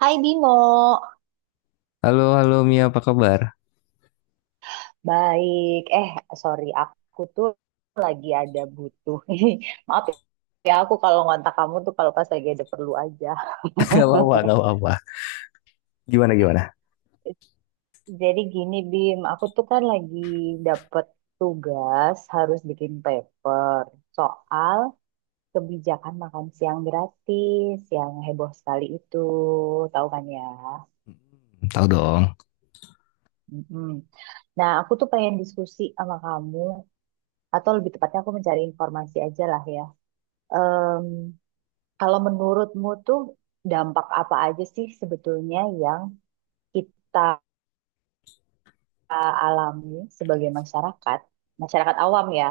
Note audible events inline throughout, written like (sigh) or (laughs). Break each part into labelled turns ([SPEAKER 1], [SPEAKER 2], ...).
[SPEAKER 1] Hai Bimo,
[SPEAKER 2] Halo, halo Mia, apa kabar?
[SPEAKER 1] baik. Sorry, aku tuh lagi ada butuh. (laughs) Maaf ya, aku kalau ngontak kamu tuh kalau pas lagi ada perlu aja.
[SPEAKER 2] (laughs)
[SPEAKER 1] (laughs)
[SPEAKER 2] Gak apa-apa, gak apa-apa. Gimana, gimana?
[SPEAKER 1] Jadi gini Bim, aku tuh kan lagi dapet tugas harus bikin paper soal kebijakan makan siang gratis yang heboh sekali itu, tahu kan ya?
[SPEAKER 2] Tahu dong.
[SPEAKER 1] Mm-mm. Nah, aku tuh pengen diskusi sama kamu, atau lebih tepatnya aku mencari informasi aja lah ya. Em, kalau menurutmu tuh dampak apa aja sih sebetulnya yang kita alami sebagai masyarakat, masyarakat awam ya,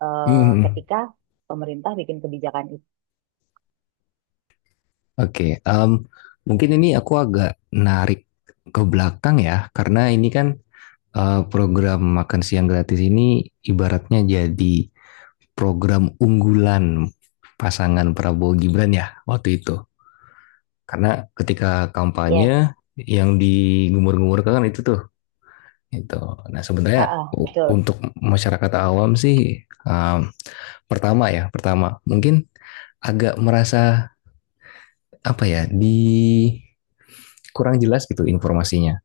[SPEAKER 1] eh,
[SPEAKER 2] Hmm,
[SPEAKER 1] ketika pemerintah bikin kebijakan itu?
[SPEAKER 2] oke, mungkin ini aku agak narik ke belakang ya, karena ini kan program makan siang gratis ini ibaratnya jadi program unggulan pasangan Prabowo Gibran ya waktu itu. Karena ketika kampanye
[SPEAKER 1] Yes,
[SPEAKER 2] yang digumur-gumurkan itu tuh, itu. Nah sebenarnya
[SPEAKER 1] ha-ah, betul.
[SPEAKER 2] untuk masyarakat awam sih, em, pertama ya, pertama mungkin agak merasa apa ya di kurang jelas gitu informasinya.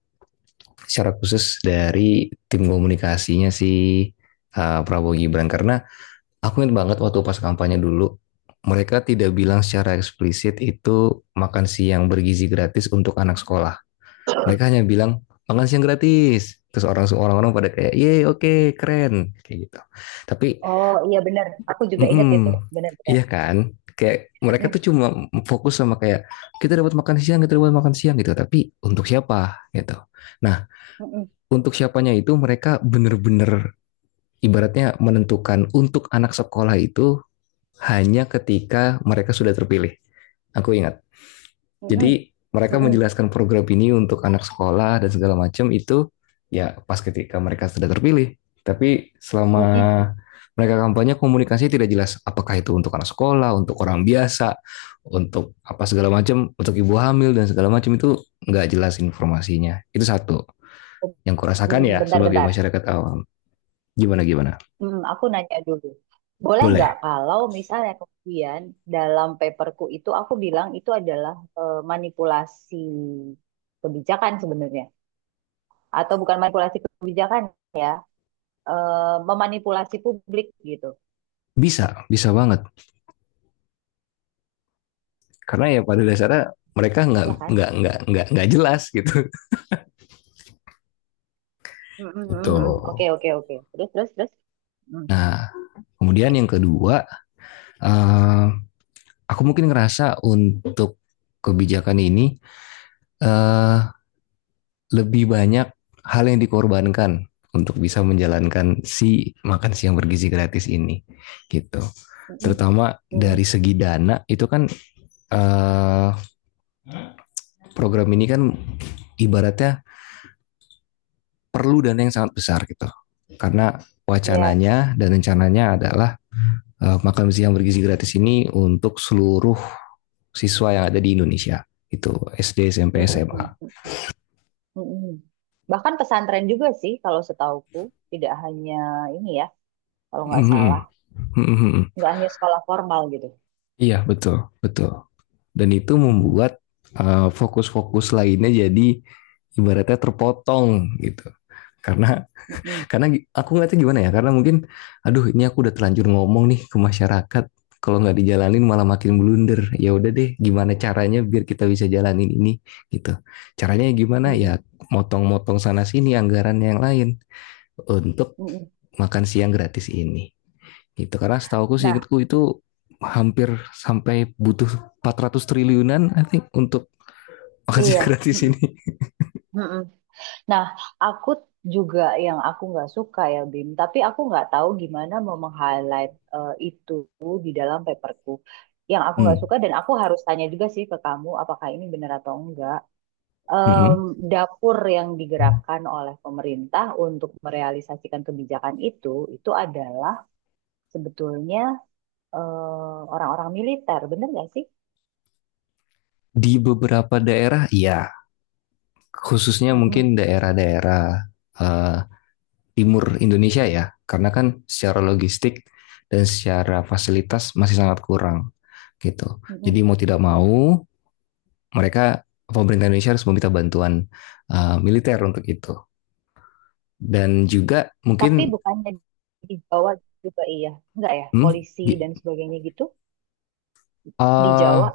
[SPEAKER 2] Secara khusus dari tim komunikasinya si Prabowo Gibran karena aku ingat banget waktu pas kampanye dulu mereka tidak bilang secara eksplisit itu makan siang bergizi gratis untuk anak sekolah. Mereka hanya bilang makan siang gratis. Terus orang orang pada kayak, "Ye, oke, okay, keren." kayak gitu. Tapi
[SPEAKER 1] Oh iya benar, aku juga ingat itu,
[SPEAKER 2] mm-mm.
[SPEAKER 1] benar-benar.
[SPEAKER 2] Iya kan? Kayak mereka tuh cuma fokus sama kayak kita dapat makan siang, kita dapat makan siang gitu. Tapi untuk siapa gitu. Nah,
[SPEAKER 1] Mm-mm,
[SPEAKER 2] untuk siapanya itu mereka bener-bener ibaratnya menentukan untuk anak sekolah itu hanya ketika mereka sudah terpilih. Aku ingat.
[SPEAKER 1] mm-mm,
[SPEAKER 2] Jadi mereka
[SPEAKER 1] mm-mm,
[SPEAKER 2] menjelaskan program ini untuk anak sekolah dan segala macam itu ya pas ketika mereka sudah terpilih. Tapi selama
[SPEAKER 1] mm-mm, mm-mm.
[SPEAKER 2] mereka kampanye komunikasi tidak jelas apakah itu untuk anak sekolah, untuk orang biasa, untuk apa segala macam, untuk ibu hamil dan segala macam itu nggak jelas informasinya. Itu satu yang kurasakan
[SPEAKER 1] Mm-mm.
[SPEAKER 2] ya sebagai
[SPEAKER 1] Bentar-bentar.
[SPEAKER 2] masyarakat awam. Gimana gimana?
[SPEAKER 1] Aku nanya dulu. Boleh nggak
[SPEAKER 2] Boleh,
[SPEAKER 1] kalau misalnya kemudian dalam paperku itu aku bilang itu adalah manipulasi kebijakan sebenarnya. Atau bukan manipulasi kebijakan ya, eh, memanipulasi publik gitu.
[SPEAKER 2] bisa, bisa banget. Karena ya pada dasarnya mereka nggak
[SPEAKER 1] Ya kan?
[SPEAKER 2] nggak nggak nggak nggak jelas gitu.
[SPEAKER 1] Hmm, hmm,
[SPEAKER 2] Itu.
[SPEAKER 1] hmm, hmm. Oke, oke, oke. Terus, terus, terus. Hmm,
[SPEAKER 2] Nah, kemudian yang kedua, eh, aku mungkin ngerasa untuk kebijakan ini eh, lebih banyak hal yang dikorbankan untuk bisa menjalankan si makan siang bergizi gratis ini, gitu.
[SPEAKER 1] hmm, hmm,
[SPEAKER 2] Terutama
[SPEAKER 1] hmm,
[SPEAKER 2] dari segi dana itu kan, eh, program ini kan ibaratnya perlu dana yang sangat besar gitu, karena
[SPEAKER 1] iya.
[SPEAKER 2] wacananya dan rencananya adalah makan siang bergizi gratis ini untuk seluruh siswa yang ada di Indonesia itu SD
[SPEAKER 1] Hmm.
[SPEAKER 2] SMP
[SPEAKER 1] Ya. Hmm,
[SPEAKER 2] SMA.
[SPEAKER 1] hmm, hmm, hmm, hmm. Bahkan pesantren juga sih kalau setauku. Tidak hanya ini ya, kalau nggak salah.
[SPEAKER 2] Mhm. Mhm.
[SPEAKER 1] Nggak hanya sekolah formal gitu.
[SPEAKER 2] Iya betul betul dan itu
[SPEAKER 1] Mm, mm.
[SPEAKER 2] membuat fokus-fokus lainnya jadi ibaratnya terpotong gitu karena
[SPEAKER 1] Mm-mm,
[SPEAKER 2] aku ngeliatnya gimana ya karena mungkin aduh ini aku udah terlanjur ngomong nih ke masyarakat kalau nggak dijalanin malah makin blunder ya udah deh gimana caranya biar kita bisa jalanin ini gitu caranya gimana
[SPEAKER 1] mm-mm,
[SPEAKER 2] ya motong-motong sana sini anggaran yang lain untuk
[SPEAKER 1] mm-mm.
[SPEAKER 2] makan siang gratis ini gitu karena setahu aku
[SPEAKER 1] Nah,
[SPEAKER 2] seingatku itu hampir sampai butuh 400 triliunan I think untuk makan siang
[SPEAKER 1] iya.
[SPEAKER 2] (laughs) gratis
[SPEAKER 1] Mm-mm,
[SPEAKER 2] ini.
[SPEAKER 1] mm-mm. Nah, aku juga yang aku nggak suka ya, Bim. Tapi aku nggak tahu gimana mau meng-highlight itu di dalam paperku. Yang aku nggak
[SPEAKER 2] Hmm,
[SPEAKER 1] suka dan aku harus tanya juga sih ke kamu, apakah ini benar atau enggak.
[SPEAKER 2] mm,
[SPEAKER 1] Em, dapur yang digerakkan oleh pemerintah untuk merealisasikan kebijakan itu adalah sebetulnya orang-orang militer, benar nggak sih?
[SPEAKER 2] di beberapa daerah ya khususnya
[SPEAKER 1] Mm-mm,
[SPEAKER 2] mungkin daerah-daerah eh, timur Indonesia ya, karena kan secara logistik dan secara fasilitas masih sangat kurang gitu.
[SPEAKER 1] mm-mm, mm-mm.
[SPEAKER 2] Jadi mau tidak mau mereka pemerintah Indonesia harus meminta bantuan militer untuk itu. Dan juga
[SPEAKER 1] Tapi
[SPEAKER 2] mungkin
[SPEAKER 1] bukannya di Jawa juga iya, enggak ya,
[SPEAKER 2] hmm,
[SPEAKER 1] polisi dan
[SPEAKER 2] gi-
[SPEAKER 1] sebagainya gitu di Jawa.
[SPEAKER 2] eh,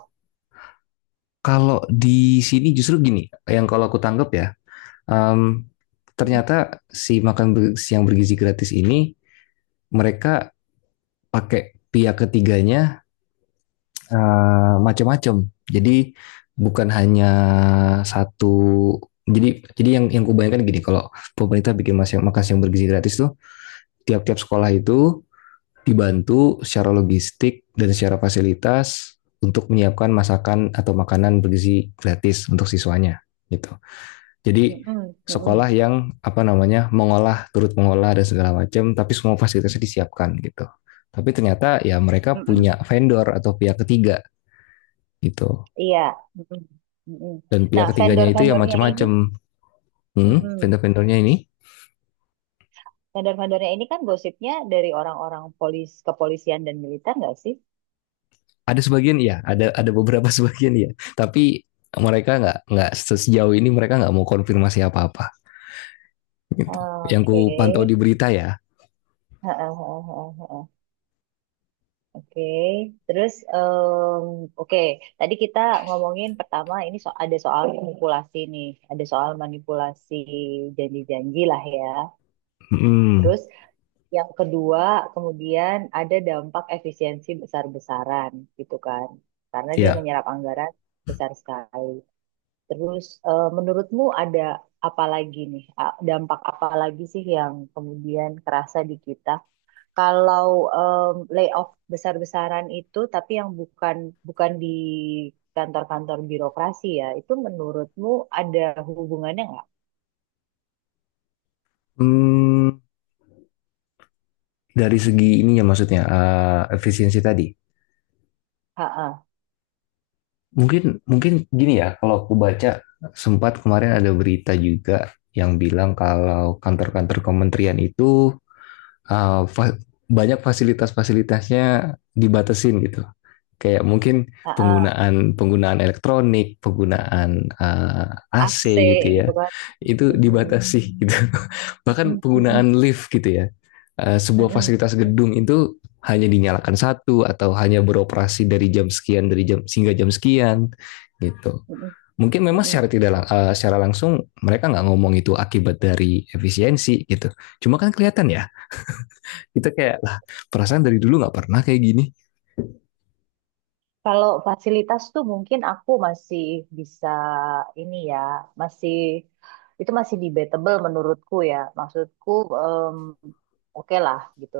[SPEAKER 2] kalau di sini justru gini, yang kalau aku tanggap ya, em,
[SPEAKER 1] Mm-mm,
[SPEAKER 2] ternyata si siang bergizi gratis ini mereka pakai pihak ketiganya macam-macam. Jadi bukan hanya satu. Jadi yang kubayangkan gini, kalau pemerintah bikin makan makan siang bergizi gratis tuh, tiap-tiap sekolah itu dibantu secara logistik dan secara fasilitas untuk menyiapkan masakan atau makanan bergizi gratis untuk siswanya gitu. Jadi
[SPEAKER 1] mm-mm, mm mm,
[SPEAKER 2] sekolah yang apa namanya mengolah turut mengolah dan segala macam tapi semua fasilitasnya disiapkan gitu. Tapi ternyata ya mereka
[SPEAKER 1] mm,
[SPEAKER 2] punya vendor atau pihak ketiga gitu.
[SPEAKER 1] iya. Mm-mm.
[SPEAKER 2] Dan pihak
[SPEAKER 1] Nah,
[SPEAKER 2] ketiganya itu ya macam-macam. Hmm,
[SPEAKER 1] mm
[SPEAKER 2] vendor-vendornya ini
[SPEAKER 1] vendor-vendornya ini kan gosipnya dari orang-orang polis, kepolisian dan militer nggak sih?
[SPEAKER 2] ada sebagian ya, ada beberapa (laughs) sebagian ya. Tapi mereka nggak sejauh ini mereka nggak mau konfirmasi apa-apa. Yang ku
[SPEAKER 1] Oke.
[SPEAKER 2] pantau di berita ya.
[SPEAKER 1] Heeh, heeh, heeh, heeh. Oke, terus oke. Tadi kita ngomongin pertama ini so ada soal manipulasi nih, ada soal manipulasi janji-janji lah ya.
[SPEAKER 2] Hmm,
[SPEAKER 1] Terus yang kedua, kemudian ada dampak efisiensi besar-besaran gitu kan. Karena dia
[SPEAKER 2] ya.
[SPEAKER 1] menyerap anggaran besar sekali. Terus menurutmu ada apa lagi nih? Dampak apa lagi sih yang kemudian kerasa di kita? Kalau em, layoff besar-besaran itu tapi yang bukan bukan di kantor-kantor birokrasi ya, itu menurutmu ada hubungannya nggak?
[SPEAKER 2] Hmm, dari segi ininya maksudnya efisiensi tadi.
[SPEAKER 1] Ha-ha,
[SPEAKER 2] Mungkin mungkin gini ya, kalau aku baca sempat kemarin ada berita juga yang bilang kalau kantor-kantor kementerian itu uh, fa- banyak fasilitas-fasilitasnya dibatasin gitu. Kayak mungkin
[SPEAKER 1] ha-ha,
[SPEAKER 2] penggunaan penggunaan elektronik, penggunaan
[SPEAKER 1] AC
[SPEAKER 2] AC gitu ya,
[SPEAKER 1] gitu kan.
[SPEAKER 2] itu
[SPEAKER 1] Mhm.
[SPEAKER 2] dibatasi gitu. (laughs)
[SPEAKER 1] Mhm,
[SPEAKER 2] Bahkan
[SPEAKER 1] mhm. Mhm.
[SPEAKER 2] penggunaan lift gitu ya, sebuah
[SPEAKER 1] Mm-mm,
[SPEAKER 2] fasilitas
[SPEAKER 1] mm-mm,
[SPEAKER 2] gedung itu hanya dinyalakan satu atau hanya beroperasi dari jam sekian dari jam sehingga jam sekian gitu. Mungkin memang
[SPEAKER 1] mm-mm.
[SPEAKER 2] secara tidak secara langsung mereka nggak ngomong itu akibat dari efisiensi gitu. Cuma kan kelihatan ya kita kayak lah perasaan dari dulu nggak pernah kayak gini.
[SPEAKER 1] Kalau fasilitas tuh mungkin aku masih bisa ini ya, masih itu masih debatable menurutku ya. Maksudku em, oke lah gitu.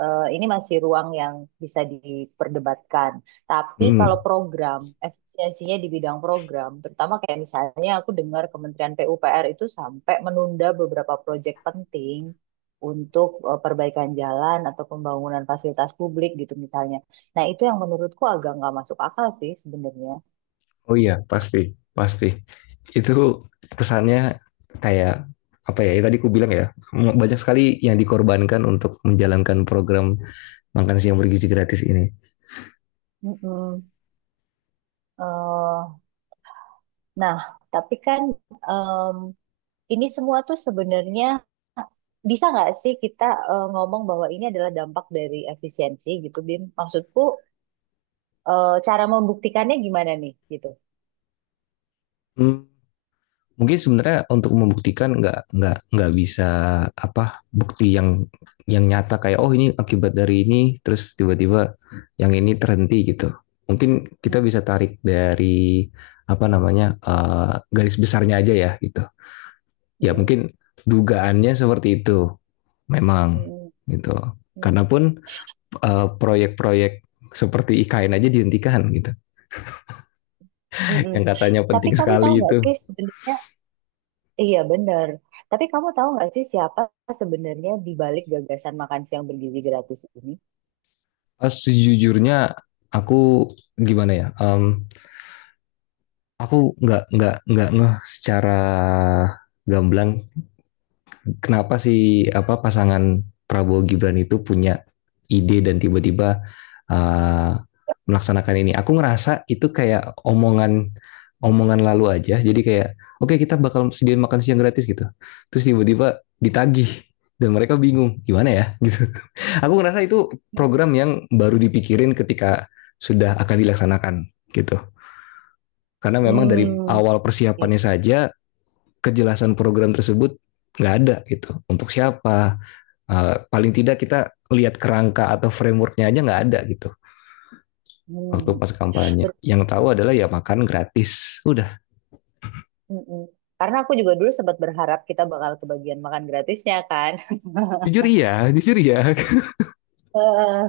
[SPEAKER 1] Ini masih ruang yang bisa diperdebatkan. Tapi kalau
[SPEAKER 2] Hmm.
[SPEAKER 1] program, efisiensinya di bidang program, terutama kayak misalnya aku dengar Kementerian PUPR itu sampai menunda beberapa proyek penting untuk perbaikan jalan atau pembangunan fasilitas publik gitu misalnya. Nah, itu yang menurutku agak nggak masuk akal sih sebenarnya.
[SPEAKER 2] Oh iya pasti pasti itu kesannya kayak apa ya, ya tadi aku bilang ya banyak sekali yang dikorbankan untuk menjalankan program makan siang bergizi gratis ini.
[SPEAKER 1] Mm-mm. Eh, nah, tapi kan em, ini semua tuh sebenarnya bisa nggak sih kita ngomong bahwa ini adalah dampak dari efisiensi gitu, Bim? Maksudku cara membuktikannya gimana nih gitu?
[SPEAKER 2] Hmm. Mungkin sebenarnya untuk membuktikan nggak bisa apa bukti yang nyata kayak oh ini akibat dari ini terus tiba-tiba yang ini terhenti gitu mungkin kita
[SPEAKER 1] Mm-mm,
[SPEAKER 2] bisa tarik dari apa namanya garis besarnya aja ya gitu ya
[SPEAKER 1] mm-mm,
[SPEAKER 2] mungkin dugaannya seperti itu memang
[SPEAKER 1] mm
[SPEAKER 2] gitu
[SPEAKER 1] mm,
[SPEAKER 2] karena pun proyek-proyek seperti IKN aja dihentikan gitu (laughs)
[SPEAKER 1] mm.
[SPEAKER 2] yang katanya
[SPEAKER 1] Tapi
[SPEAKER 2] penting
[SPEAKER 1] kamu tahu
[SPEAKER 2] sekali
[SPEAKER 1] nggak
[SPEAKER 2] itu.
[SPEAKER 1] sih sebenarnya? Iya benar. Tapi kamu tahu nggak sih siapa sebenarnya di balik gagasan makan siang bergizi gratis ini?
[SPEAKER 2] Sejujurnya aku gimana ya, aku nggak ngeh secara gamblang kenapa sih apa pasangan Prabowo Gibran itu punya ide dan tiba-tiba uh, melaksanakan ini. Aku ngerasa itu kayak omongan omongan lalu aja. Jadi kayak oke okay, kita bakal sediain makan siang gratis gitu. Terus tiba-tiba ditagih dan mereka bingung gimana ya (laughs) gitu. Aku ngerasa itu program yang baru dipikirin ketika sudah akan dilaksanakan gitu. Karena memang dari
[SPEAKER 1] Hmm,
[SPEAKER 2] awal
[SPEAKER 1] iya.
[SPEAKER 2] persiapannya saja kejelasan program tersebut nggak ada gitu untuk siapa, paling tidak kita lihat kerangka atau frameworknya aja nggak ada gitu waktu
[SPEAKER 1] Hmm,
[SPEAKER 2] pas kampanye
[SPEAKER 1] bet-
[SPEAKER 2] yang tahu adalah ya makan gratis udah.
[SPEAKER 1] mm-mm. Karena aku juga dulu sempat berharap kita bakal kebagian makan gratisnya kan. (laughs)
[SPEAKER 2] Jujur iya, jujur iya.
[SPEAKER 1] Eh,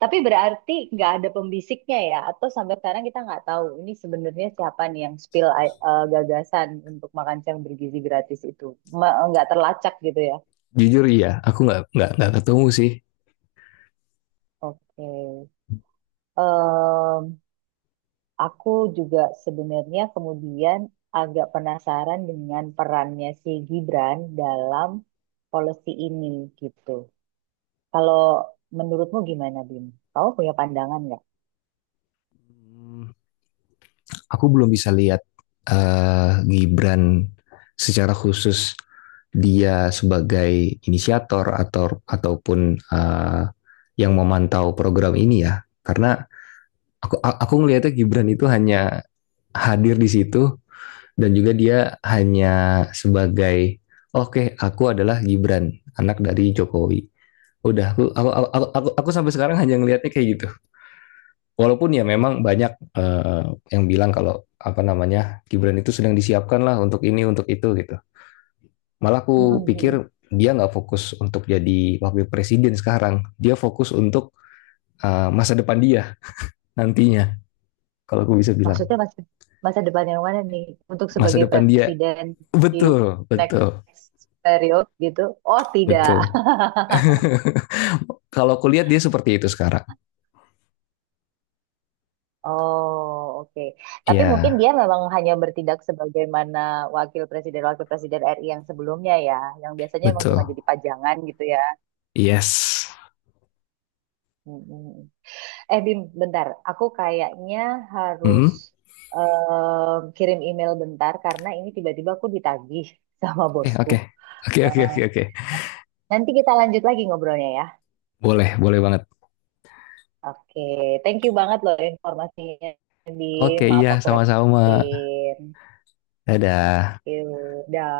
[SPEAKER 1] tapi berarti nggak ada pembisiknya ya? Atau sampai sekarang kita nggak tahu ini sebenarnya siapa nih yang spill gagasan untuk makan siang bergizi gratis itu? Nggak terlacak gitu ya?
[SPEAKER 2] (laughs) Jujur iya aku nggak ketemu sih.
[SPEAKER 1] Oke. Em, aku juga sebenarnya kemudian agak penasaran dengan perannya si Gibran dalam policy ini gitu. Kalau menurutmu gimana, Bim? Kamu punya pandangan nggak?
[SPEAKER 2] Aku belum bisa lihat Gibran secara khusus dia sebagai inisiator atau ataupun yang memantau program ini ya karena aku ngelihatnya Gibran itu hanya hadir di situ dan juga dia hanya sebagai oke okay, aku adalah Gibran anak dari Jokowi udah aku, sampai sekarang hanya ngelihatnya kayak gitu walaupun ya memang banyak yang bilang kalau apa namanya Gibran itu sedang disiapkan lah untuk ini untuk itu gitu malah
[SPEAKER 1] Mm-mm,
[SPEAKER 2] aku pikir
[SPEAKER 1] mm-mm.
[SPEAKER 2] dia nggak fokus untuk jadi wakil presiden sekarang dia fokus untuk masa depan dia nantinya kalau aku bisa bilang
[SPEAKER 1] Maksudnya masa depan yang mana nih untuk
[SPEAKER 2] masa
[SPEAKER 1] sebagai
[SPEAKER 2] depan dia.
[SPEAKER 1] presiden di
[SPEAKER 2] Betul, betul,
[SPEAKER 1] next period gitu? Oh, tidak.
[SPEAKER 2] betul. Kalau kulihat dia seperti itu sekarang.
[SPEAKER 1] (laughs) Oh, oke. Tapi mungkin
[SPEAKER 2] Iya,
[SPEAKER 1] dia memang hanya bertindak sebagaimana wakil presiden-wakil presiden RI yang sebelumnya ya, yang biasanya emang cuma
[SPEAKER 2] betul.
[SPEAKER 1] jadi pajangan gitu ya.
[SPEAKER 2] Yes.
[SPEAKER 1] Mm-mm. Eh Bim, bentar. Aku kayaknya harus
[SPEAKER 2] Hmm?
[SPEAKER 1] kirim email bentar karena ini tiba-tiba aku ditagih (laughs) sama
[SPEAKER 2] Oke,
[SPEAKER 1] bosku.
[SPEAKER 2] oke. Oke, oke,
[SPEAKER 1] Eh,
[SPEAKER 2] oke, oke.
[SPEAKER 1] nanti kita lanjut lagi ngobrolnya ya.
[SPEAKER 2] Boleh, boleh banget.
[SPEAKER 1] Oke, thank you banget loh informasinya, Bim.
[SPEAKER 2] Oke,
[SPEAKER 1] Maaf
[SPEAKER 2] iya,
[SPEAKER 1] aku
[SPEAKER 2] sama-sama.
[SPEAKER 1] repotin.
[SPEAKER 2] Dadah.
[SPEAKER 1] Yaudah.